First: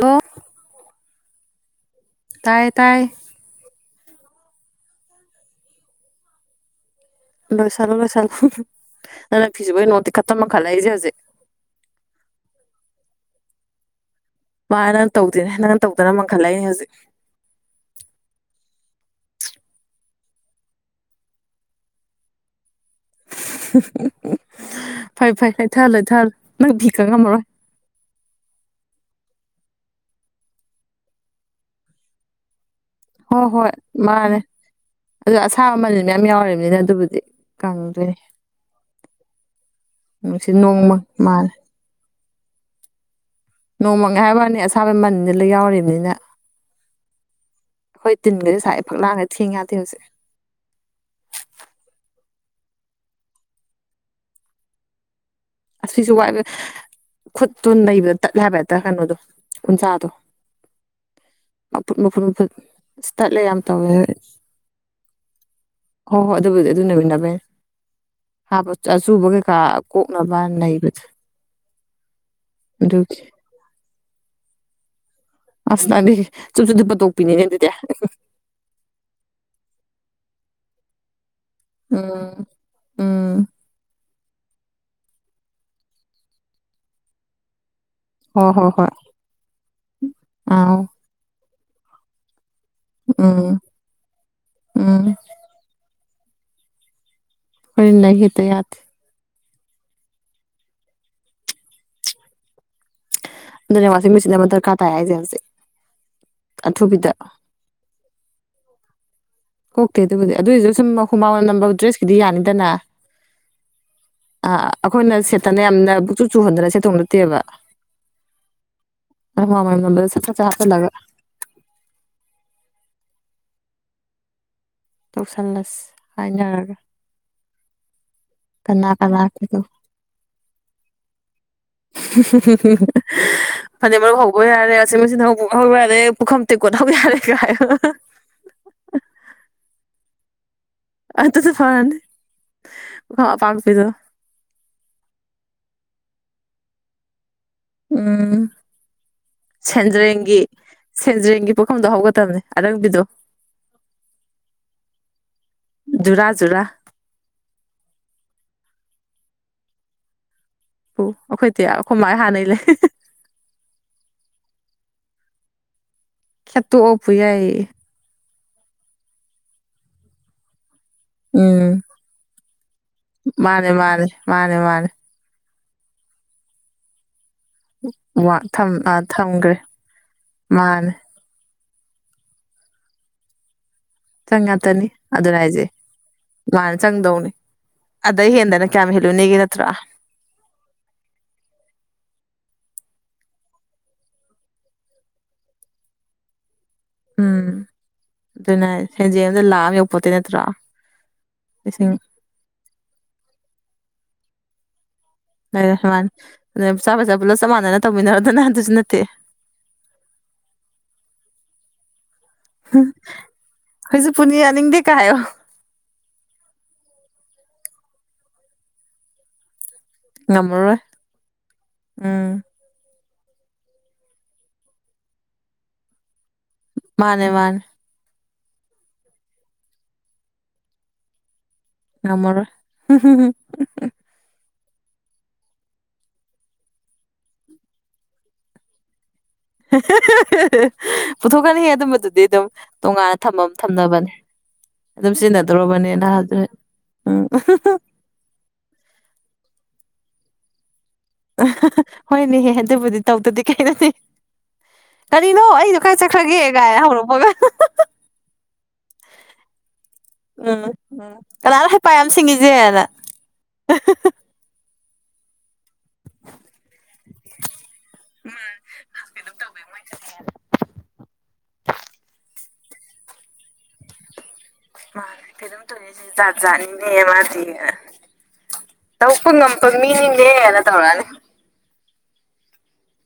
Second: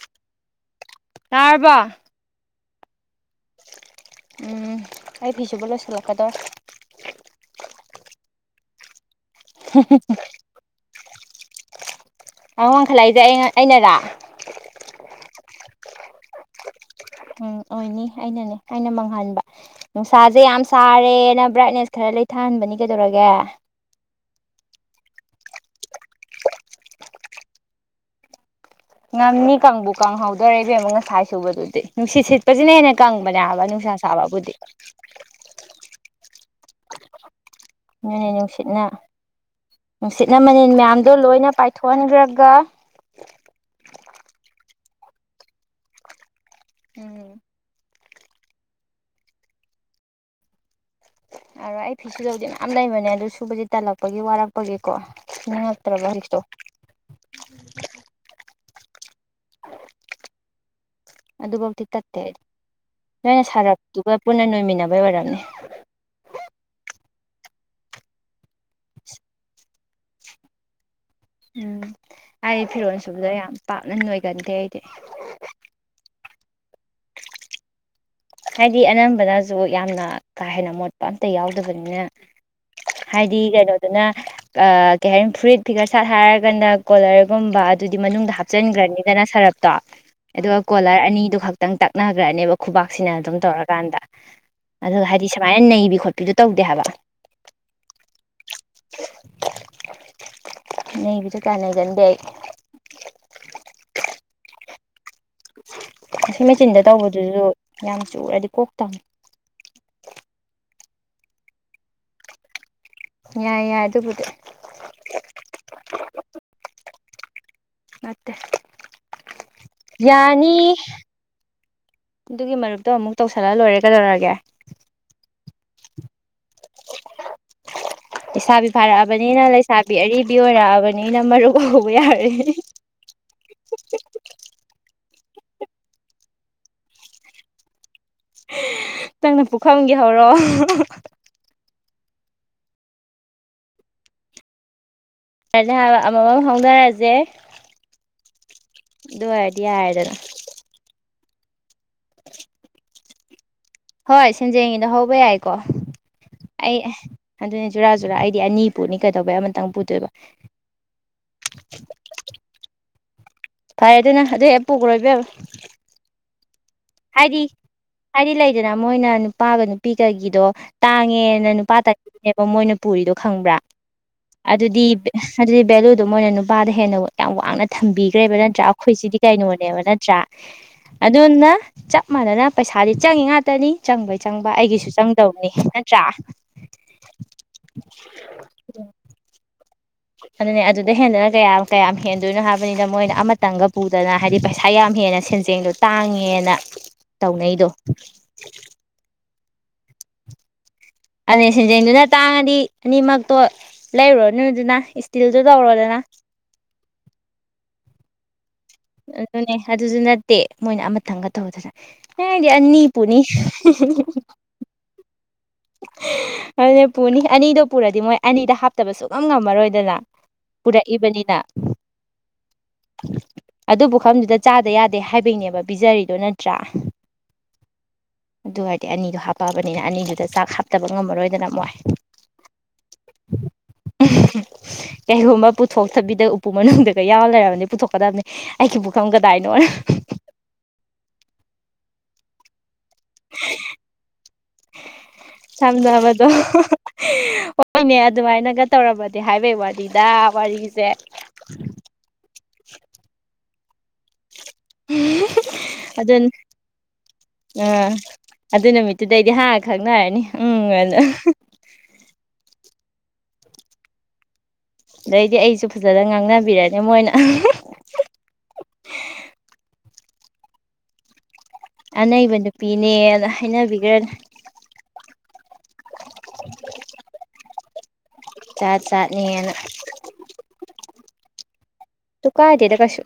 Hello ꯇꯥꯔꯕ ꯇꯥꯏꯔꯦ ꯇꯥꯏ ꯎꯝ ꯑꯩ ꯐꯤ ꯁꯨꯕ ꯂꯣꯏꯁꯤꯜꯂꯛꯀꯗꯣꯔꯦ ꯂꯣꯏꯁꯜꯂꯨ ꯂꯣꯏꯁꯜꯂꯨ ꯅꯪ ꯐꯤꯁꯨꯕꯒꯤ ꯅꯣꯡ ꯇꯤꯡꯈꯠꯇ ꯃꯪꯈꯜꯂꯛꯏꯁꯦ ꯍꯧꯖꯤꯛ ꯑ ꯋꯥꯡꯈꯠꯂꯛꯏꯁꯦ ꯑꯩ ꯑꯩꯅꯔꯥ ꯃꯥ ꯅꯪ ꯇꯧꯗꯦꯅꯦ ꯅꯪꯅ ꯇꯧꯗꯅ ꯃꯥꯡꯈꯠꯂꯛꯏꯅꯦ ꯍꯧꯖꯤꯛ ꯎꯝ ꯑꯣꯏꯅꯤ ꯑꯩꯅꯅꯦ ꯑꯩꯅ ꯃꯥꯡꯍꯟꯕ ꯅꯨꯡꯁꯥꯁꯦ ꯌꯥꯝ ꯁꯥꯔꯦꯅ ꯕ꯭ꯔꯥꯏꯠꯅꯦꯁ ꯈꯔ ꯂꯩꯊꯍꯟꯕꯅꯤ ꯀꯩꯗꯧꯔꯒꯦ ꯐꯩ ꯐꯩ ꯂꯩꯊꯥꯜꯂꯣ ꯂꯩꯊꯥꯜꯂꯣ ꯅꯪ ꯐꯤ ꯀꯪ ꯉꯝꯃꯔꯣꯏ ꯉꯝꯅꯤ ꯀꯥꯡꯕꯨ ꯀꯪꯍꯧꯗꯣꯔꯦ ꯏꯕꯦꯝꯃꯥ ꯉꯁꯥꯏ ꯁꯨꯕꯗꯨꯗꯤ ꯅꯨꯡꯁꯤꯠ ꯁꯤꯠꯄꯁꯤꯅ ꯍꯦꯟꯅ ꯀꯪꯕꯅꯦ ꯍꯥꯏꯕꯥ ꯅꯨꯡꯁꯥ ꯁꯥꯕꯕꯨꯗꯤ ꯑꯗꯣ ꯑꯁꯥꯕ ꯃꯅꯤꯜ ꯃꯌꯥꯝ ꯌꯥꯎꯔꯤꯕꯅꯤꯅ ꯑꯗꯨꯕꯨꯗꯤ ꯀꯪꯗꯣꯏꯅꯤ ꯅꯅꯦ ꯅꯨꯡꯁꯤꯠꯅ ꯅꯨꯡꯁꯤꯠꯅ ꯅꯨꯡꯁꯤꯠ ꯃꯅꯤꯜ ꯅꯣꯡꯃꯪ ꯃꯌꯥꯝꯗꯣ ꯂꯣꯏꯅ ꯃꯥꯅꯦ ꯄꯥꯏꯊꯣꯛꯍꯟꯈ꯭ꯔꯒ ꯅꯣꯡ ꯃꯪꯉꯦ ꯍꯥꯏꯕ ꯋꯥꯅꯤ ꯑꯁꯥꯕꯩ ꯃꯅꯤꯜ ꯂꯣꯏ ꯌꯥꯎꯔꯤꯕꯅꯤꯅ ꯎꯝ ꯈꯣꯏ ꯇꯤꯟꯒꯖꯦ ꯁꯥꯥꯏ ꯐꯛꯂꯥꯡꯒ ꯊꯦꯡ ꯌꯥꯗꯦ ꯍꯧꯖꯤꯛ ꯑꯣ ꯑꯩ ꯐꯤꯁꯨꯗꯧꯗꯤ ꯃꯌꯥꯝ ꯂꯩꯕꯅꯦ ꯑꯗꯨ ꯁꯨꯕꯁꯦ ꯇꯜꯂꯛꯄꯒꯤ ꯋꯥꯔꯛꯄꯒꯤꯀꯣ ꯁꯨꯅꯤꯡꯉꯛꯇ꯭ꯔꯕ ꯑꯁꯤꯁꯨ ꯍꯧꯖꯤꯛꯇꯣ ꯋꯥꯏꯕ ꯈꯨꯠꯇꯨ ꯅꯩꯕꯗ ꯇꯠꯂꯦ ꯍꯥꯏꯕ ꯍꯦꯛꯇ ꯀꯩꯅꯣꯗꯣ ꯎꯟꯁꯥꯗꯣ ꯑꯗꯨꯐꯧꯗꯤ ꯇꯠꯇꯦ ꯑꯩ ꯃꯐꯨꯠ ꯑꯁ ꯇꯠꯂꯦ ꯅꯣꯏꯅ ꯌꯥꯝ ꯇꯧꯋꯦ ꯁꯥꯔꯞꯛꯇꯨꯒ ꯄꯨꯟꯅ ꯅꯣꯏꯃꯤꯟꯅꯕꯩ ꯑꯣꯏꯔꯝꯅꯤ ꯍꯣ ꯍꯣꯏ ꯑꯗꯨꯕꯨꯗꯤ ꯑꯗꯨ ꯅꯣꯏꯃꯤꯟꯅꯕꯩꯅꯦ ꯍꯥ ꯑꯆꯨꯕ ꯀꯩꯀꯥ ꯀꯣꯛꯅꯕ ꯅꯩꯕꯗꯨ ꯎꯝ ꯑꯩ ꯐꯤꯔꯣꯟ ꯁꯨꯕꯗ ꯌꯥꯝ ꯄꯥꯛꯅ ꯅꯣꯏꯒꯟꯗꯦ ꯑꯩꯗꯤ ꯑꯁ ꯅꯪꯗꯤ ꯆꯨꯞ ꯆꯨꯞ ꯂꯨꯞꯄ ꯇꯣꯛꯄꯤꯅꯤꯅꯦ ꯑꯗꯨꯗꯤ ꯍꯥꯏꯗꯤ ꯑꯅꯝꯕꯅꯁꯨ ꯌꯥꯝꯅ ꯀꯥ ꯍꯦꯟꯅ ꯃꯣꯠ ꯑꯝꯇ ꯌꯥꯎꯗꯕꯅꯤꯅ ꯎꯝ ꯍꯥꯏꯗꯤ ꯎꯝ ꯀꯩꯅꯣ ꯑꯗꯨꯅ ꯀꯩ ꯍꯥꯏꯅꯤ ꯐꯨꯔꯤꯠ ꯐꯤꯒꯔ ꯁꯥꯠ ꯍꯥꯏꯔꯒꯥꯅ ꯀꯣꯂꯔꯒꯨꯝꯕ ꯑꯗꯨꯗꯤ ꯃꯅꯨꯡꯗ ꯍꯣꯏ ꯍꯣꯏ ꯍꯣꯏ ꯍꯥꯞꯆꯤꯟꯈ꯭ꯔꯅꯤꯗꯅ ꯁꯔꯞꯇꯣ ꯑꯗꯨꯒ ꯑꯥꯎ ꯀꯣꯂꯔ ꯑꯅꯤꯗꯨ ꯈꯛ ꯈꯤꯇꯪ ꯇꯛꯅꯈ꯭ꯔꯅꯦꯕ ꯈꯨꯕꯥꯛꯁꯤꯅ ꯑꯗꯨꯝ ꯎꯝ ꯇꯧꯔꯀꯥꯟꯗ ꯑꯗꯨꯒ ꯎꯝ ꯍꯥꯏꯗꯤ ꯁꯨꯃꯥꯏꯅ ꯅꯩꯕꯤ ꯈꯣꯠꯄꯤꯗꯣ ꯇꯧꯗꯦ ꯍꯥꯏꯕ ꯈꯣꯌꯗꯤ ꯅꯩ ꯍꯦꯛꯇꯥ ꯌꯥꯗꯦ ꯅꯕꯤꯁꯨ ꯀꯩꯌꯥ ꯅꯩꯒꯟꯗꯦ ꯑꯩ ꯑꯗꯨꯅꯦ ꯋꯥꯁꯤꯡ ꯃꯆꯟ ꯑꯃ ꯗꯔꯀꯥꯔ ꯇꯥꯏ ꯍꯥꯏꯁꯦ ꯍꯧꯖꯤꯛ ꯋ꯭ꯁꯤꯡ ꯃꯦꯆꯤꯟꯗ ꯑꯊꯨꯕꯤꯗ ꯇꯧꯕꯗꯨꯁꯨ ꯌꯥꯝ ꯆꯨꯔꯗꯤ ꯀꯣꯛꯇꯝꯃꯤ ꯀꯣꯛꯇꯦ ꯑꯗꯨꯕꯨꯗꯤ ꯑꯗꯨꯑꯣꯏꯁꯨ ꯁꯨꯝ ꯍꯨꯃꯥꯡ ꯃꯥꯅꯝ ꯅꯝꯕ ꯗ꯭ꯔꯦꯁꯀꯤꯗꯤ ꯌꯥꯅꯤꯗꯅ ꯌꯥꯏ ꯌꯥ ꯑꯗꯨ ꯑ ꯑꯩꯈꯣꯏꯅ ꯁꯦꯠꯇꯅ ꯌꯥꯝꯅ ꯄꯨꯛꯆꯨ ꯆꯨꯍꯟꯗꯅ ꯁꯦꯠꯇꯧꯕꯥ ꯅꯠꯇꯦꯕ ꯅꯠꯇꯦ [unintelligible] ꯌꯥꯅꯤ ꯍꯥꯞꯆꯜꯂꯒꯥ ꯑꯗꯨꯒꯤ ꯃꯔꯨꯞꯇꯣ ꯑꯃꯨꯛ ꯇꯧꯁꯜꯂ ꯂꯣꯏꯔꯦ ꯀꯩꯗꯧꯔꯒꯦ ꯇꯧꯁꯜꯂꯁ ꯍꯥꯏꯅꯔꯔꯣꯏ ꯂꯩꯁꯥꯕꯤ ꯀꯅꯥ ꯐꯥꯔꯛꯑꯕꯅꯤꯅ ꯀꯩꯗꯧ ꯂꯩꯁꯥꯕꯤ ꯑꯔꯤꯕꯤ ꯑꯣꯏꯔꯛꯑꯕꯅꯤꯅ ꯃꯔꯨꯞ ꯍꯧꯕ ꯌꯥꯔꯦ [unintelligible] ꯐꯅꯦꯛ ꯃꯔꯨꯞ ꯍꯧ__ ꯍꯧꯕ ꯌꯥꯔꯦ ꯋꯥꯁꯤꯡ ꯃꯦꯁꯤꯟ ꯍꯧꯕꯨ ꯍꯧꯕ ꯌꯥꯔꯦ ꯄꯨꯈꯝ ꯇꯦꯡ ꯀꯣꯠꯍꯧꯕ ꯌꯥꯔꯦ ꯀꯥꯏꯌꯣ [unintelligible] [unintelligible] ꯅꯪꯅ ꯄꯨꯈꯝꯒꯤ ꯍꯧꯔꯛꯑꯣ [unintelligible] ꯑꯇꯨꯅ ꯐꯔꯅꯤ ꯄꯨꯈꯝ ꯑꯄꯥꯛꯄꯤꯗꯨꯅ [unintelligible] ꯍꯥꯏꯕ ꯑꯃꯃꯝ ꯍꯧꯅꯔꯖꯦ ꯎꯝ ꯑꯣꯏꯔꯗꯤ ꯌꯥꯔꯦꯗꯅ ꯁꯦꯟꯗ꯭ꯔꯦꯡꯒꯤ ꯁꯦꯟꯖ꯭ꯔꯦꯡꯒꯤ ꯄꯨꯈꯝꯗꯣ ꯍꯧꯒꯗꯕꯅꯦ ꯑꯔꯪꯕꯤꯗꯣ ꯍꯣꯏ ꯁꯦꯟꯖꯦꯡꯒꯤꯗꯣ ꯍꯧꯕ ꯌꯥꯏꯀꯣ ꯖꯨꯔꯥ ꯖꯨꯔꯥ ꯑꯩ ꯑꯗꯨꯅꯦ ꯖꯨꯔꯥ ꯖꯨꯔꯥ ꯑꯩꯗꯤ ꯑꯅꯤ ꯄꯨꯅꯤ ꯀꯩꯗꯧꯕꯩ ꯑꯃꯇꯪ ꯄꯨꯗꯣꯏꯕ ꯄꯨ ꯑꯩꯈꯣꯏꯇꯤꯌꯥ ꯑꯩꯈꯣꯏ ꯃꯥꯥꯏ ꯍꯥꯟꯅꯩ ꯂꯩ ꯐꯔꯦ ꯑꯗꯨꯅ ꯑꯗꯨ ꯍꯦꯛ ꯄꯨꯒ꯭ꯔꯣ ꯏꯕꯦꯝꯃ ꯇꯣꯛꯑ ꯄꯨ ꯍꯥꯏꯗꯤ ꯌꯥꯏꯌꯦꯌꯦ ꯍꯥꯏꯗꯤ ꯂꯩꯗꯅ ꯃꯣꯏꯅ ꯅꯨꯄꯥꯒ ꯅꯨꯄꯤꯒꯒꯤꯗꯣ ꯇꯥꯡꯉꯦꯅ ꯎꯝ ꯅꯨꯄꯥ ꯇꯪꯒꯤꯅꯦꯕ ꯃꯣꯏꯅ ꯄꯨꯔꯤꯗꯣ ꯈꯪꯕ꯭ꯔꯥ ꯃꯥꯅꯦ ꯃꯥꯅꯦ ꯃꯥꯅꯦ ꯑꯗꯨꯗꯤ ꯃꯥꯅꯦ ꯕꯦ__ ꯑꯗꯨꯗꯤ ꯕꯦꯂꯨꯗꯣ ꯃꯣꯏꯅ ꯅꯨꯄꯥꯗ ꯍꯦꯟꯅ ꯌꯥꯝ ꯋꯥꯡꯅ ꯊꯝꯕꯤꯒ꯭ꯔꯦꯕ ꯋꯥ ꯅꯠꯇ꯭ꯔꯥ ꯊꯝ ꯑ ꯑꯩꯈꯣꯏꯁꯤꯗꯤ ꯊꯝꯒ꯭ꯔꯦ ꯀꯩꯅꯣꯅꯦꯕ ꯅꯠꯇ꯭ꯔꯥ ꯃꯥꯅꯦ ꯑꯗꯨꯗꯨꯅ ꯆꯞ ꯃꯥꯟꯅꯅ ꯄꯩꯁꯥꯗꯤ ꯆꯪꯏꯤ ꯉꯥꯛꯇꯅꯤ ꯆꯪꯕꯩ ꯆꯪ ꯆꯪꯕ ꯑꯩꯒꯤꯁꯨ ꯆꯪꯗꯧꯕꯅꯤ ꯅꯠꯇ꯭ꯔꯥ ꯃꯥꯅꯦ ꯆꯪꯗꯧꯅꯤ ꯑꯗꯩ ꯍꯦꯟꯗꯅ ꯀꯌꯥꯝ ꯍꯦꯜꯂꯨꯅꯤꯒꯦ ꯅꯠꯇ꯭ꯔꯥ ꯑꯗꯨꯅꯦ ꯑꯗꯨꯗ ꯍꯦꯟꯗꯅ ꯀꯌꯥꯝ ꯀꯌꯥꯝ ꯍꯦꯟꯗꯣꯏꯅꯣ ꯍꯥꯏꯕꯅꯤꯗ ꯃꯣꯏꯅ ꯑꯃꯇꯪꯒ ꯄꯨꯗꯅ ꯍꯥꯏꯗꯤ ꯄꯩꯁꯥ ꯌꯥꯝ ꯍꯦꯟꯅ__ ꯆꯦꯡꯗꯣ ꯇꯥꯡꯉꯦꯅ ꯇꯧꯅꯩꯗꯣ [unintelligible] ꯁꯦꯟꯖꯦꯟꯗꯣ ꯂꯥꯛꯑꯝ ꯌꯧꯄꯣꯠꯇꯦ ꯅꯠꯇ꯭ꯔꯥ ꯑꯗꯨꯅꯦ ꯂꯤꯁꯤꯡ ꯁꯦꯟꯖꯦꯡꯗꯨꯅ ꯇꯥꯡꯉꯗꯤ ꯑꯅꯤꯃꯛꯇꯣ ꯂꯩꯔꯨꯔꯅꯨꯗꯅ [unintelligible] ꯑꯗꯨꯅꯦ ꯇꯧꯔꯣꯗꯅ ꯃꯥꯅꯤ ꯑꯗꯨꯅꯦ ꯆꯥꯕꯩ ꯆꯥꯕ ꯄꯨꯂꯞ ꯆꯞ ꯃꯥꯟꯅꯅ ꯇꯧꯃꯤꯟꯅꯔꯣꯗꯅ ꯑꯗꯨꯁꯨ ꯅꯠ__ ꯑꯗꯨꯅꯦ ꯑꯗꯨꯁꯨ ꯅꯠꯇꯦ ꯃꯣꯏꯅ ꯑꯃꯇꯪꯒ ꯇꯧꯗꯅ ꯑꯦꯍ ꯑꯩꯗꯤ ꯑꯅꯤ ꯄꯨꯨꯅꯤ ꯀꯥꯏꯌꯣ ꯑꯗꯨꯅꯦ ꯄꯨꯅꯤ ꯑꯅꯤꯗꯣ ꯄꯨꯔꯗꯤ ꯃꯣꯏ ꯑꯅꯤꯗ ꯍꯥꯞ__ ꯇꯕ ꯁꯨꯨꯉꯝ ꯉꯝꯃꯔꯣꯏꯗꯅ ꯉꯝꯃꯔꯣꯏ ꯄꯨꯔꯛꯏꯕꯅꯤꯅ ꯎꯝ ꯑꯗꯨ ꯄꯨꯈꯝꯗꯨꯗ ꯆꯥꯗ ꯌꯥꯗꯦ ꯍꯥꯏꯕꯩꯅꯦꯕ ꯄꯤꯖꯔꯤꯗꯣ ꯅꯠꯇ꯭ꯔꯥ ꯃꯥꯅꯦ ꯃꯥꯅꯦ ꯑꯗꯨ ꯑꯣꯏꯔꯗꯤ ꯑꯅꯤꯗꯣ ꯍꯥꯞꯄꯛꯑꯕꯅꯤꯅ ꯑꯅꯤꯗꯨꯗ ꯆꯥꯛ ꯍꯥꯞꯇꯕ ꯉꯝꯃꯔꯣꯏꯗꯅ ꯃꯣꯏ ꯉꯝꯃꯔꯣꯏ ꯍꯨꯝ ꯍꯨꯝ ꯍꯨꯝ [unintelligible] ꯀꯩꯒꯨꯝꯕ ꯄꯨꯊꯣꯛꯇꯕꯤꯗ ꯎꯄꯨ ꯃꯅꯨꯡꯗꯒ ꯌꯥꯎꯔ ꯂꯩꯔꯝꯃꯗꯤ ꯄꯨꯊꯣꯛꯀꯗꯕꯅꯤ ꯑꯩꯒꯤ ꯄꯨꯈꯝ ꯀꯗꯥꯏꯅꯣꯅ [unintelligible] ꯄꯨꯊꯣꯛꯀꯅꯤꯍꯦ ꯑꯗꯨꯝꯕꯗꯨꯗꯤ ꯑꯗꯨꯝ ꯇꯣꯉꯥꯟꯅ ꯊꯝꯃꯝ ꯊꯝꯅꯕꯅꯦ ꯑꯗꯨꯝ ꯁꯤꯖꯤꯟꯅ__ ꯊꯝꯅꯕꯗꯣ [unintelligible] ꯍꯣꯏꯅꯦ ꯑꯗꯨꯃꯥꯏꯅꯒ ꯇꯧꯔꯝꯃꯗꯤ ꯍꯥꯏꯕꯩ ꯋꯥꯅꯤꯗꯥ ꯋꯥꯔꯤꯁꯦ [unintelligible] ꯍꯣꯏꯅꯦꯍꯦ ꯑꯗꯨꯕꯨꯗꯤ ꯇꯧꯗꯗꯤ ꯀꯩꯅꯣꯅꯦ ꯀꯔꯤꯅꯣ ꯑꯩꯗꯣ ꯀꯥꯏ ꯑꯗꯨ ꯆꯠꯈ꯭ꯔꯒꯦ ꯒꯥꯏ ꯍꯧꯔꯛꯄꯒ [unintelligible] ꯑꯥ ꯑꯗꯨ ꯅꯨꯃꯤꯠꯇꯨꯗꯩꯗꯤ ꯍꯥ ꯈꯪꯅꯔꯅꯤ ꯎꯝ ꯑ ꯅ ꯀꯅꯥꯅꯣ ꯍꯩꯄꯥ ꯌꯥꯝ ꯁꯤꯡꯉꯤꯖꯦꯅ [unintelligible] ꯑꯗꯩꯗꯤ ꯑꯩꯁꯨ ꯐꯖꯅ ꯉꯥꯡꯅꯕꯤꯔꯅꯤ ꯃꯣꯏꯅ [unintelligible] ꯎꯝ [unintelligible] ꯀꯩꯃꯣꯝ ꯇꯧꯋꯦ [unintelligible] ꯑꯅꯩꯕ ꯅꯨꯄꯤꯅꯦꯅ ꯍꯥꯏꯅꯕꯤꯒ꯭ꯔꯅꯤ ꯃꯥꯅꯦ ꯀꯩꯅꯦꯝ ꯇꯧꯏꯅꯦꯁꯤꯗꯤ ꯖꯥꯠ ꯖꯥꯠ ꯅꯤꯅꯦ ꯃꯥꯗꯤ ꯑꯅ ꯖꯥꯠ ꯇꯧꯄ ꯖꯥꯠꯅꯦꯅ ꯉꯝꯄꯒ ꯃꯤꯅꯤꯅꯦꯅ ꯇꯧꯔꯥꯅꯤ ꯇꯨ ꯀꯥꯏꯗꯦꯗ ꯀꯩꯁꯨ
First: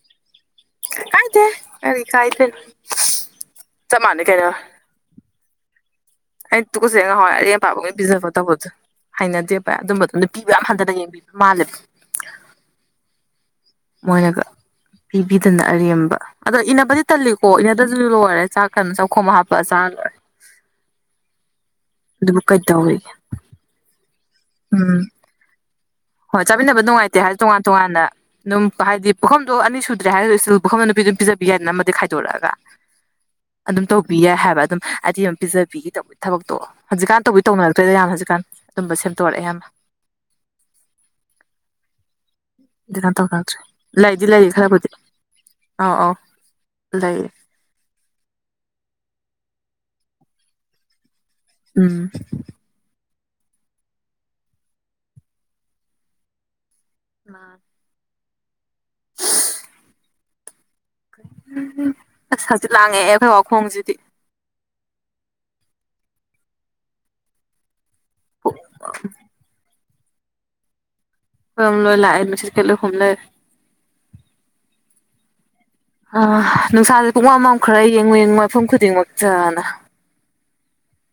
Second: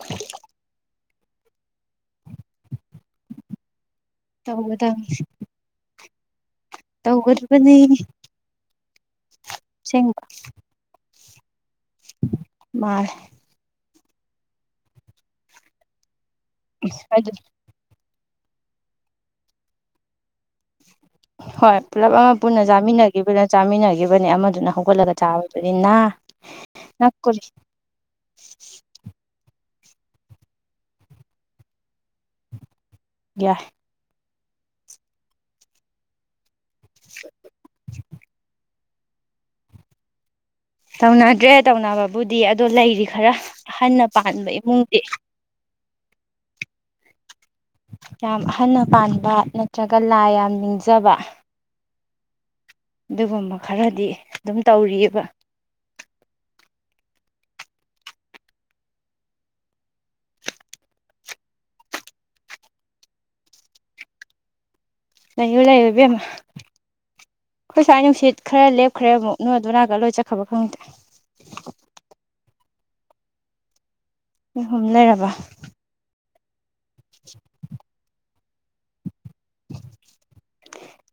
ꯀꯥꯏꯗꯦ ꯑꯔꯤ ꯀꯥꯏꯗꯦ [unintelligible] ꯇꯧꯕꯗꯝ ꯑꯩ ꯇꯨꯀꯆꯩ ꯉꯍꯥꯎꯋꯥꯏ ꯑꯩꯔ ꯇꯧꯒꯗꯕꯅꯤ ꯑꯄꯥꯕꯒꯤ ꯄꯤꯖꯕ ꯇꯧꯕꯗꯨ ꯍꯩꯅꯗꯦꯄꯥ ꯑꯗꯨꯝꯕꯗꯣ ꯅꯨꯄꯤꯕꯨ ꯌꯥꯝ ꯍꯟꯗꯅ ꯌꯦꯡꯕꯤ ꯃꯥꯂꯤꯞ ꯃꯥ ꯃꯣꯏꯅꯒ ꯄꯤꯕꯤꯗꯅ ꯑꯔꯦꯝꯕ ꯑꯗꯣ ꯏꯟꯅꯅꯕꯗꯤ ꯑꯗꯨ ꯇꯜꯂꯤꯀꯣ ꯍꯗꯁꯨ ꯂꯣꯏꯔꯦ ꯆꯥꯛꯀꯩꯟ ꯆꯥꯛꯈꯣꯝ ꯍꯥꯞꯄꯒ ꯆꯥꯔꯦ ꯍꯣꯏ ꯄꯨꯂꯞ ꯑꯃ ꯑꯗꯨꯕꯨ ꯄꯨꯟꯅ ꯀꯩꯗꯧꯔꯤꯒꯦ ꯆꯥꯃꯤꯟꯅꯒꯤꯕꯗ ꯆꯥꯃꯤꯟꯅꯒꯤꯕꯅꯤ ꯑꯃꯗꯨꯅ ꯎꯝ ꯍꯧꯒꯠꯂꯒ ꯆꯥꯕꯗꯨꯅꯤꯅ ꯍꯣꯏ ꯆꯥꯃꯤꯟꯅꯕ ꯅꯨꯡꯉꯥꯏꯇꯦ ꯍꯥꯏ ꯇꯣꯉꯥꯟ ꯇꯣꯉꯥꯟꯅ ꯑꯗꯨꯝ ꯍꯥꯏꯗꯤ ꯄꯨꯈꯐꯝꯗꯣ ꯑꯅꯤ ꯁꯨꯗ꯭ꯔꯦ ꯍꯥꯏꯔꯣ ꯏꯁꯜ ꯄꯨꯈꯐꯝꯗꯣ ꯅꯨꯄꯤ ꯑꯗꯨꯝ ꯄꯤꯖꯕꯤ ꯌꯥꯏꯗꯅ ꯑꯃꯗꯤ ꯈꯥꯏꯗꯣꯔꯛꯑꯒ ꯌꯥꯏ ꯑꯗꯨꯝ ꯇꯧꯕꯤ ꯌꯥꯏ ꯍꯥꯏꯕ ꯑꯗꯨꯝ ꯍꯥꯏꯗꯤ ꯑꯗꯨ ꯄꯤꯖꯕꯤꯈꯤ ꯇꯧꯕ ꯊꯕꯛꯇꯣ ꯍꯧꯖꯤꯛꯀꯥꯟ ꯇꯧꯕꯤ ꯇꯧꯅꯔꯛꯇ꯭ꯔꯦꯗ ꯌꯥꯝꯅ ꯍꯧꯖꯤꯛꯀꯥꯟ ꯑꯗꯨꯨꯝꯕ ꯁꯦꯝꯇꯣꯔꯦ ꯌꯥꯝꯅ ꯇꯧꯅꯗ꯭ꯔꯦ ꯇꯧꯅꯕꯕꯨꯗꯤ ꯑꯗꯣ ꯂꯩꯔꯤ ꯍꯧꯖꯤꯛꯀꯥꯟ ꯈꯔ ꯇꯧꯅꯔꯛꯇ꯭ꯔꯦ ꯑꯍꯟꯅ ꯂꯩꯗꯤ ꯄꯥꯟꯕ ꯂꯩꯌꯦ ꯈꯔꯕꯨꯗꯤ ꯏꯃꯨꯡꯗꯤ ꯑꯧ ꯑꯧ ꯂꯩ ꯌꯥꯝ ꯑꯍꯟꯅ ꯄꯥꯟꯕ ꯅꯠꯇ꯭ꯔꯒ ꯂꯥꯏ ꯌꯥꯝ ꯅꯤꯡꯖꯕ ꯎꯝ ꯑꯗꯨꯒꯨꯝꯕ ꯈꯔꯗꯤ ꯑꯗꯨꯝ ꯇꯧꯔꯤꯌꯦꯕ [inaudible] ꯑꯁ ꯍꯛꯆꯤꯛ ꯂꯥꯡꯉꯦꯍꯦ ꯑꯩꯈꯣꯏ ꯋꯥꯈꯣꯡꯁꯤꯗꯤ ꯂꯩꯌꯨ ꯂꯩꯌꯨ ꯏꯕꯦꯝꯃ ꯈꯣꯏꯁꯋꯥꯏ ꯅꯨꯡꯁꯤꯠ ꯈꯔ ꯂꯦꯞꯈꯔꯦ ꯃꯨꯛ ꯅꯣꯏ ꯑꯗꯨ ꯅꯥꯀꯟꯗꯥ ꯂꯣꯏ ꯆꯠꯈꯔꯕ ꯈꯪꯗꯦ ꯈꯣꯏꯔꯣꯝ ꯂꯣꯏ ꯂꯥꯛꯑꯦ ꯅꯨꯡꯁꯤꯠ ꯀꯟ ꯍꯨꯝꯂꯩꯔꯦ ꯍꯨꯝ ꯂꯩꯔꯕ ꯑ ꯅꯨꯡꯁꯥꯁꯦ ꯄꯨꯡꯃꯝ ꯃꯝꯈ꯭ꯔꯦ ꯌꯦꯡꯉꯨ ꯌꯦꯡꯉꯨꯕ ꯃꯐꯝ ꯈꯨꯗꯤꯡꯃꯛꯇꯥꯅ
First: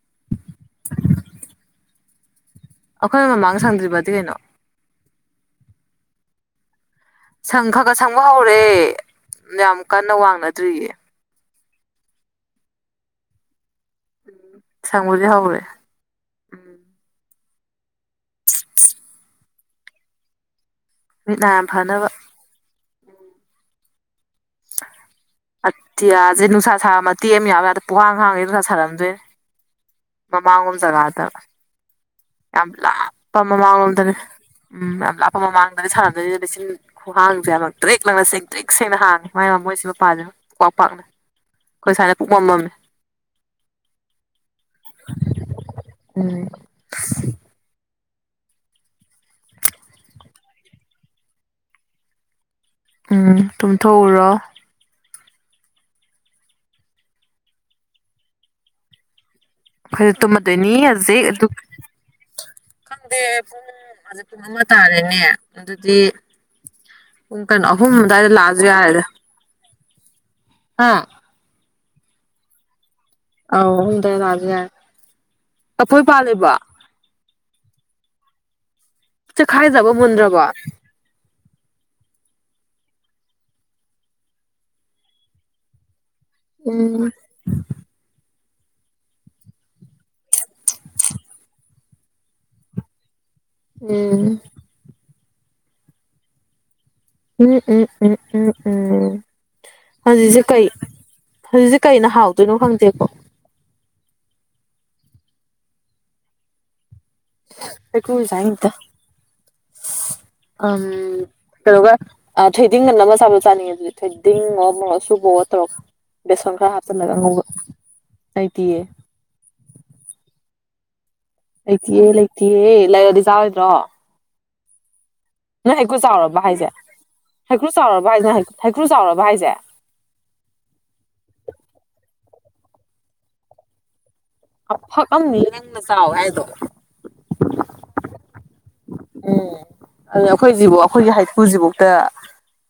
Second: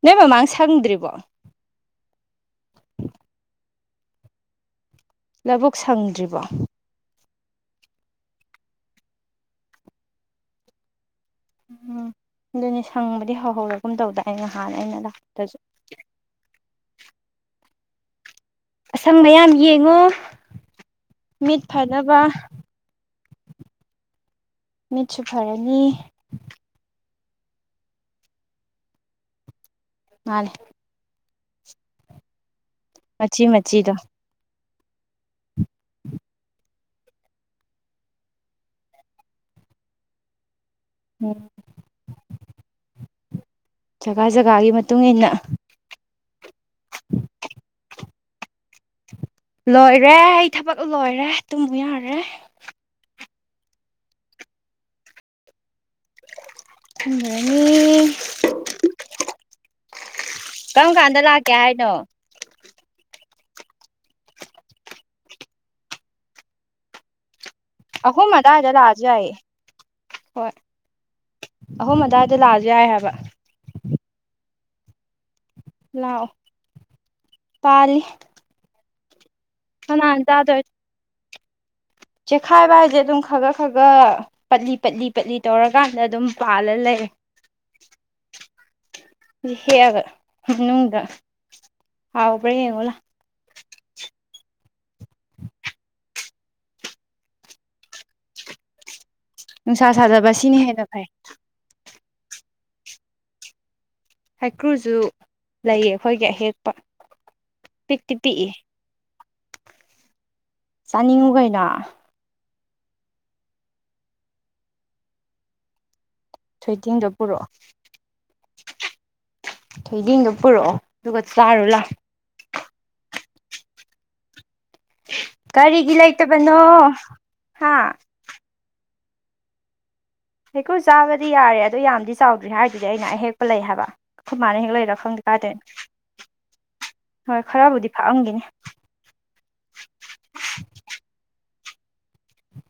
ꯅꯣꯏ ꯃꯃꯥꯡ ꯁꯪꯗ꯭ꯔꯤꯕꯣ ꯑꯩꯈꯣꯏ ꯃꯃꯥꯡ ꯁꯪꯗ꯭ꯔꯤꯕꯗꯤ ꯀꯩꯅꯣ ꯂꯕꯨꯨꯛ ꯁꯪꯗ꯭ꯔꯤꯕꯣ ꯁꯪ ꯈꯔ ꯈꯔ ꯁꯪꯕ ꯍꯧꯔꯛꯑꯦ ꯌꯥꯝ ꯀꯟꯅ ꯋꯥꯡꯅꯗ꯭ꯔꯤꯌꯦ ꯎꯝ ꯑꯗꯨꯅꯦ ꯁꯪꯕꯗꯤ ꯍꯧꯍꯧꯔꯒꯨꯝ ꯇꯧꯗꯥꯏꯅꯦ ꯍꯥꯟꯅ ꯑꯩꯅ ꯁꯪꯕꯗꯤ ꯂꯥꯛꯄꯗꯁꯨ ꯍꯧꯔꯦ ꯎꯝ ꯑꯁꯪꯕ ꯌꯥꯝ ꯌꯦꯡꯉꯣ ꯃꯤꯠ ꯐꯅꯕ ꯃꯤꯠꯁꯨ ꯐꯩꯌꯦ ꯑꯇꯤꯌꯥꯁꯦ ꯅꯨꯡꯁꯥ ꯁꯥꯕ ꯃꯇꯦꯛ ꯑꯃ ꯌꯥꯎꯌꯦ ꯑꯗ ꯄꯨꯡꯍꯥꯡ ꯍꯥꯡꯢꯁꯦ ꯅꯨꯡꯁꯥ ꯁꯥꯔꯝꯗꯣꯏꯅꯦ ꯃꯥꯜꯂꯦ ꯃꯃꯥꯡꯂꯣꯝ ꯖꯒꯥꯗ ꯌꯥꯝ ꯂꯥꯞꯄ ꯃꯆꯤ ꯃꯆꯤꯗꯣ ꯃꯃꯥꯡꯂꯣꯝꯗꯅꯦ ꯎꯝ ꯌꯥꯝ ꯂꯥꯞꯄ ꯃꯃꯥꯡꯗꯅꯦ ꯁꯥꯔꯝꯗꯣꯏꯁꯦ ꯂꯤꯁꯤꯜ ꯈꯨꯍꯥꯡꯁꯦ ꯌꯥꯝ ꯂꯪꯇꯔꯤꯛ ꯂꯪꯅ ꯁꯦꯡꯇꯔꯤꯛ ꯁꯦꯡꯅ ꯍꯥꯡꯉꯤ ꯃꯥꯏ ꯃ ꯃꯣꯏꯁꯤ ꯃꯄꯥꯁꯤ [unintelligible] ꯄꯨꯡꯄꯥꯛ ꯄꯥꯛꯅ ꯎꯝ ꯑꯩꯈꯣꯏ ꯁꯥꯏꯅꯥ ꯄꯨꯡꯃꯝ ꯃꯝꯃꯤ ꯖꯒꯥ ꯖꯒꯥꯒꯤ ꯃꯇꯨꯡ ꯏꯟꯅ ꯎꯝ ꯂꯣꯏꯔꯦ ꯑꯩ ꯊꯕꯛ ꯂꯣꯏꯔꯦ ꯇꯨꯝꯃꯨ ꯌꯥꯔꯦ ꯎꯝ ꯇꯨꯝꯊꯣꯛꯎꯔꯣ ꯇꯨꯝꯃꯨꯔꯥꯅꯤ ꯑꯩꯈꯣꯏꯁꯨ ꯇꯨꯝꯃꯗꯣꯏꯅꯤ ꯍꯧꯖꯤꯛ ꯑꯗꯨ ꯂꯥꯛꯀꯦ ꯍꯥꯏꯅꯣ ꯈꯪꯗꯦ ꯄꯨꯡ ꯍꯧꯖꯤꯛ ꯄꯨꯡ ꯑꯃ ꯇꯥꯔꯦꯅꯦ ꯑꯗꯨꯗꯤ ꯄꯨꯡ ꯀꯩꯅꯣ ꯑꯍꯨꯝ ꯑꯗꯥꯏꯗ ꯂꯥꯛꯑꯁꯨ ꯌꯥꯏꯔꯦꯗꯥ ꯍꯣꯏ ꯍꯥꯥ ꯑꯍꯨꯝ ꯑꯗꯨꯋꯥꯏꯗ ꯂꯥꯛꯑꯁꯨ ꯌꯥꯏ ꯍꯥꯏꯕ ꯑꯧ ꯑꯍꯨꯝ ꯑꯗꯥꯏꯗ ꯂꯛꯑꯥꯁꯨ ꯌꯥꯏ ꯂꯥꯛꯑꯣ ꯇꯔꯤ ꯆꯦꯛꯈꯥꯏꯗꯔ꯭ꯕꯣ ꯃꯨꯟꯗꯔ꯭ꯕꯣ ꯇꯥꯗꯣꯏ ꯆꯦꯛꯈꯥꯏꯕ ꯍꯥꯏꯁꯦ ꯑꯗꯨꯝ ꯈꯒ ꯈꯒ ꯄꯠꯂꯤ ꯄꯠꯂꯤ ꯄꯠꯂꯤ ꯇꯧꯔꯀꯥꯟꯗ ꯑꯗꯨꯝ ꯄꯥꯜꯂ ꯂꯩ ꯎꯝ ꯍꯦꯛꯑꯒ ꯃꯅꯨꯡꯗ ꯍꯥꯎꯕ꯭ꯔꯥ ꯌꯦꯡꯉꯣꯂꯧ ꯎꯝ ꯎꯝ ꯎꯝ ꯎꯝ ꯎꯝ ꯎꯝꯝ ꯅꯨꯡꯁꯥ ꯁꯥꯖꯕ ꯁꯤꯅ ꯍꯦꯟꯅ ꯐꯩ ꯍꯧꯖꯤꯛꯁꯦ ꯀꯩꯅ ꯍꯥꯎꯗꯣꯏꯅꯣ ꯈꯪꯗꯦ ꯍꯩꯀꯔꯨꯁꯨ ꯂꯩꯌꯦ ꯑꯩꯈꯣꯏꯒꯤ ꯑꯍꯦꯛꯄ ꯄꯤꯛꯇꯤ ꯍꯩꯀꯔꯨ ꯗꯤ ꯄꯤꯛꯏ ꯆꯥꯅꯤꯡꯗꯦꯗ ꯑꯥ ꯆꯥꯅꯤꯡꯉꯨ ꯀꯩꯅꯣ ꯀꯩꯅꯣꯒ ꯑ ꯊꯣꯏꯗꯤꯡꯒ ꯅꯝꯃꯒꯥ ꯆꯥꯕꯗꯣ ꯆꯥꯅꯤꯡꯉꯦ ꯑꯗꯨꯗꯤ ꯊꯣꯏꯗꯤꯡꯉꯣ ꯃꯣꯔꯣꯛ ꯑꯁꯨꯕꯌꯣ ꯇꯧꯔꯒ ꯕꯦꯁꯣꯟ ꯈꯔ ꯊꯣꯏꯗꯤꯡꯗꯣ ꯍꯥꯞꯆꯜꯂꯒ ꯉꯧꯕ ꯄꯨꯔꯛꯑꯣ ꯑꯩꯗꯤ ꯊꯣꯏꯗꯤꯡꯗꯣ ꯄꯨꯔꯛꯑꯣ ꯑꯗꯨꯒ ꯆꯥꯔ ꯂꯩꯇꯤꯌꯦ ꯂꯩꯇꯤꯌꯦ ꯂꯩꯔꯗꯤ ꯆꯥꯔꯣꯏꯗ꯭ꯔꯣ ꯅꯪ ꯀꯔꯤꯒꯤ ꯍꯩꯀ꯭ꯔꯨ ꯆꯥꯎꯔꯕ ꯂꯩꯇꯕꯅꯣ ꯍꯥꯏꯁꯦ ꯍꯥ [unintelligible] ꯍꯩꯀ꯭ꯔꯨ ꯆꯥꯎꯔꯕ ꯍꯥꯏꯁꯦ ꯍꯩꯀꯨ ꯆꯥꯕꯗꯤ ꯌꯥꯔꯦ ꯑꯗꯨ ꯌꯥꯝꯗꯤ ꯆꯥꯎꯗ꯭ꯔꯤ ꯍꯥꯏꯗꯨꯗꯤ ꯑꯩꯅ ꯑꯍꯦꯛꯄ ꯂꯩ ꯍꯥꯏꯕ ꯈꯣꯏ ꯃꯥꯅ ꯍꯦꯛꯂꯛꯏꯔ ꯑꯐꯛ ꯈꯪꯗꯦ ꯑꯃꯅꯤ ꯀꯥꯏꯗꯅꯦ ꯅꯪꯅ ꯆꯥꯎ ꯍꯥꯏꯗꯣ ꯍꯣꯏ ꯈꯔꯕꯨꯗꯤ ꯐꯥꯛꯑꯝꯈꯤꯅꯤ [inaudible] ꯑꯗꯨꯅꯦ ꯑꯩꯈꯣꯏꯁꯤꯐꯥꯎ ꯑꯩꯈꯣꯏꯒꯤ ꯍꯩꯀꯨ ꯁꯤꯐꯥꯎꯗ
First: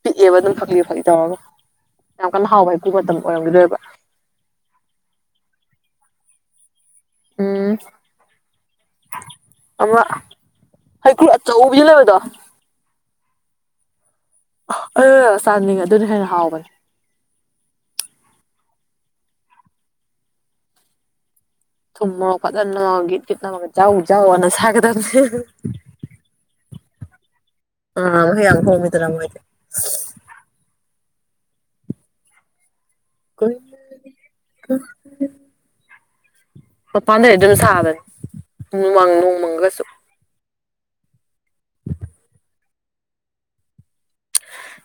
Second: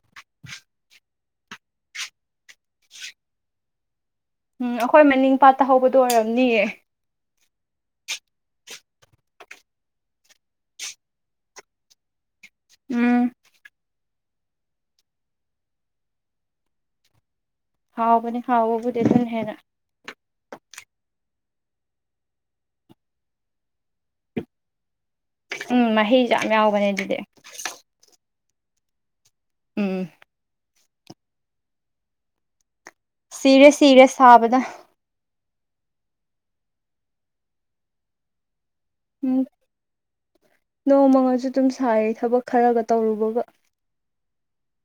ꯄꯤꯛꯑꯦꯕ ꯑꯗꯨꯝ ꯐꯛꯂꯤ ꯐꯛꯂꯤ ꯇꯧꯔꯒ꯫ ꯌꯥꯝ ꯀꯟꯅ ꯍꯥꯎꯕ ꯏꯀꯨꯕ ꯃꯇꯝ ꯑꯣꯏꯔꯝꯈꯤꯔꯣꯏꯕ꯫ ꯎꯝ ꯑꯩꯈꯣꯏ ꯃꯅꯤꯡ ꯄꯥꯠꯇ ꯍꯧꯕꯗꯣ ꯑꯣꯏꯔꯝꯅꯤꯌꯦ꯫ ꯎꯝ꯫ ꯑꯃ ꯍꯩꯀꯨ ꯑꯆꯧꯕꯤ ꯂꯩꯕꯗꯣ꯫ ꯎꯝ꯫ [unintelligible] ꯆꯥꯅꯤꯡꯉꯦ ꯑꯗꯨꯅ ꯍꯦꯟꯅ ꯍꯥꯎꯕꯅꯦ꯫ ꯍꯥꯎꯕꯅꯦ ꯍꯥꯎꯕꯕꯨꯗꯤ ꯑꯗꯨꯅ ꯍꯦꯟꯅ꯫ ꯊꯨꯝ ꯃꯣꯔꯣꯛ ꯐꯖꯅ [unintelligible] ꯒꯤꯠ ꯒꯤꯠ ꯅꯝꯃꯒ ꯖꯎ ꯖꯎ ꯑꯅ ꯁꯥꯏꯒꯗꯕꯅꯦ꯫ ꯎꯝ ꯃꯍꯤꯁꯨ ꯌꯥꯝ ꯌꯥꯎꯕꯅꯦ ꯑꯗꯨꯗꯤ꯫ ꯑ ꯃꯍꯤ ꯌꯥꯝ ꯍꯣꯝꯃꯤꯗꯅ ꯃꯣꯏꯏꯗꯤ꯫ ꯎꯝ꯫ ꯁꯤꯔꯦ ꯁꯤꯔꯦ ꯁꯥꯕꯅ꯫ ꯃꯄꯥꯟꯗꯩ ꯑꯗꯨꯝ ꯁꯥꯕꯅꯤ ꯃꯪ ꯅꯣꯡꯃꯪꯒꯁꯨ꯫ ꯅꯣꯡꯃꯪꯉꯁꯨ ꯑꯗꯨꯝ ꯁꯥꯏꯌꯦ ꯊꯕꯛ ꯈꯔꯒ ꯇꯧꯔꯨꯕꯒ꯫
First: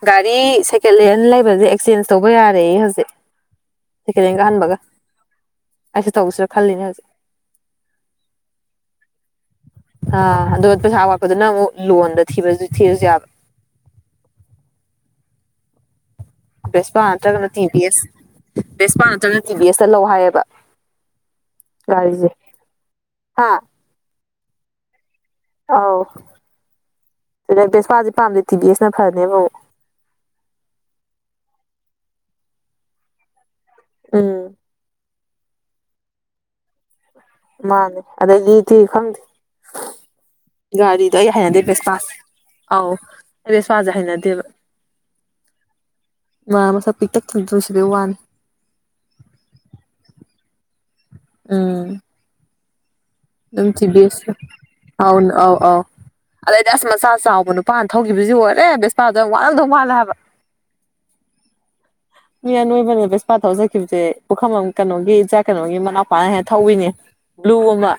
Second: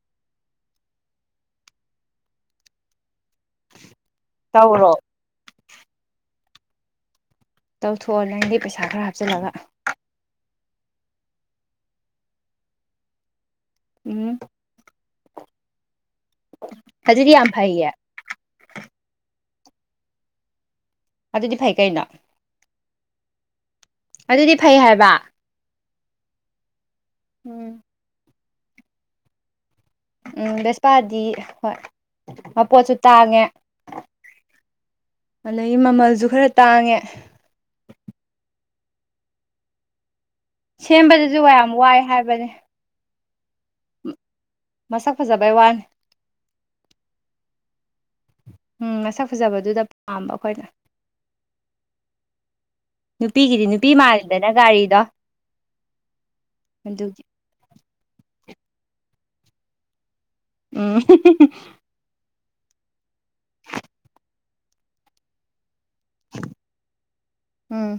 ꯒꯥꯔꯤ ꯁꯦꯀꯦꯟ ꯍꯦꯟ ꯂꯩꯕꯁꯦ ꯑꯦꯛꯆꯦꯟꯖ ꯇꯧꯕ ꯌꯥꯔꯦꯌꯦ ꯍꯧꯖꯤꯛ꯫ ꯁꯦꯀꯦꯟ ꯍꯦꯟꯒ ꯑꯍꯟꯕꯒ ꯇꯧꯔꯣ ꯑꯩꯁꯨ ꯇꯧꯁꯤꯔ ꯈꯜꯂꯤꯅꯦ ꯍꯧꯖꯤꯛ꯫ ꯇꯧꯊꯣꯛꯑꯣ ꯅꯪꯒꯤ ꯄꯩꯁꯥ ꯈꯔ ꯍꯥꯞꯆꯤꯜꯂꯒ꯫ ꯑ ꯑꯗꯨꯒ ꯄꯩꯁꯥ ꯋꯥꯠꯄꯗꯨꯅ ꯑꯃꯨꯛ ꯂꯣꯟꯗ ꯊꯤꯕꯁꯨ ꯊꯤꯔꯁꯨ ꯌꯥꯕ꯫ ꯎꯝ꯫ ꯕꯦꯁꯄꯥꯥ ꯑꯗꯨꯗꯤ ꯅꯠꯇ꯭ꯔꯒꯅ ꯌꯥꯝ ꯇꯤ ꯕꯤ ꯐꯩꯌꯦ ꯑꯦꯁ ꯕꯦꯁꯄꯥ ꯅꯠꯇ꯭ꯔꯒꯅ ꯇꯤ ꯕꯤ ꯑꯦꯁꯇ ꯂꯧ ꯍꯥꯏꯌꯦꯕ꯫ ꯑꯗꯨꯗꯤ ꯐꯩ ꯀꯩꯅꯣ ꯒꯥꯔꯤꯖꯦ ꯍꯥ ꯑꯗꯨꯗꯤ ꯐꯩ ꯍꯥꯏꯕ꯫ ꯑꯧ ꯑꯗꯩ ꯎꯝ ꯕꯦꯁꯄꯥꯗꯤ ꯄꯥꯝꯗꯦ ꯇꯤ ꯕꯤ ꯑꯦꯁꯅ ꯐꯅꯤꯕ ꯎꯝ ꯕꯦꯁꯄꯥꯗꯤ ꯍꯣꯏ ꯃꯄꯣꯠꯁꯨ ꯇꯥꯡꯉꯦ꯫ ꯎꯝ꯫ ꯑꯗꯒꯤ ꯃꯃꯜꯁꯨ ꯈꯔ ꯇꯥꯡꯉꯦ꯫ ꯃꯥꯅꯦ ꯑꯗꯒꯤꯇꯤ ꯈꯪꯗꯦ꯫ ꯒꯥꯔꯤꯗꯣ ꯑꯩ ꯁꯦꯝꯕꯗꯁꯨ ꯍꯩꯅꯗꯦ ꯌꯥꯝ ꯋꯥꯏ ꯕꯦꯁꯄꯥꯁꯦ ꯍꯥꯏꯕꯅꯦ ꯑꯧ ꯑꯩ ꯕꯦꯁꯄꯥꯁꯦ ꯍꯩꯅꯗꯦꯕ꯫ ꯃꯁꯛ ꯐꯖꯕꯩ ꯋꯥꯅꯦ꯫ ꯃꯥ ꯃꯁꯥ ꯄꯤꯛꯇꯛ ꯇꯗꯣꯏꯁꯤꯕ ꯋꯥꯅꯦ꯫ ꯎꯝ ꯃꯁꯛ ꯐꯖꯕꯗꯨꯗ ꯄꯥꯝꯕ ꯑꯩꯈꯣꯏꯅ꯫ ꯎꯝ꯫ ꯅꯨꯄꯤꯒꯤꯗꯤ ꯑꯗꯨꯝ ꯅꯨꯄꯤ ꯊꯤꯕꯤꯁ ꯃꯥꯜꯂꯤꯗꯅ ꯒꯥꯔꯤꯗꯣ ꯑꯧꯅ ꯑꯧ ꯑꯧ ꯑꯗꯨꯗꯩ ꯃꯁꯥꯥ ꯑꯗꯨꯒꯤ ꯆꯥꯎꯕ ꯅꯨ ꯄꯥꯅ ꯊꯧꯈꯤꯕꯁꯤ ꯑꯣꯏꯔꯦ ꯕꯤꯁꯄꯥꯗꯣ ꯌꯥꯝ ꯋꯥꯔꯝꯗꯧ ꯃꯥꯜꯂꯦ ꯍꯥꯏꯕ꯫ ꯎꯝ [unintelligible] ꯃꯤ ꯑꯅꯣꯏꯕꯅ ꯕꯦꯁꯄꯥ ꯊꯧꯆꯠꯈꯤꯕꯁꯦ ꯄꯨꯈꯝꯕꯝ ꯀꯩꯅꯣꯒꯤ ꯏꯆꯥ ꯀꯩꯅꯣꯒꯤ ꯃꯅꯥꯎꯄꯥꯅ ꯍꯦꯛ ꯊꯧꯏꯅꯦ꯫ ꯕ꯭ꯂꯨ ꯑꯃ ꯎꯝ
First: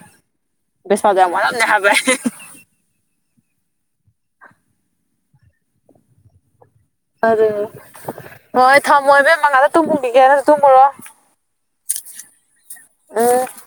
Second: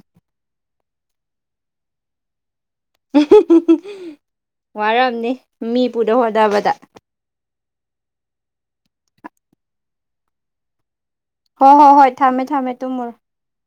ꯕꯦꯁꯄꯥꯗꯣ ꯌꯥꯝ ꯋꯥꯔꯝꯌꯤ ꯍꯥꯏꯕ꯫ [unintelligible] ꯋꯥꯔꯝꯅꯤ ꯃꯤ ꯄꯨꯅꯕ ꯍꯣꯠꯅꯕꯗ꯫ ꯑꯗꯨ ꯍꯣꯏ ꯊꯝꯃꯣ ꯏꯕꯦꯝꯃ ꯉꯥꯛꯇ ꯇꯨꯝꯃꯨꯒꯤꯒꯦ ꯅꯪꯁꯨ ꯇꯨꯝꯃꯨꯔꯣ꯫ ꯍꯣ ꯍꯣ ꯍꯣꯏ ꯊꯃꯦ ꯊꯃꯦ ꯇꯨꯃꯨꯔꯨ꯫ [unintelligible]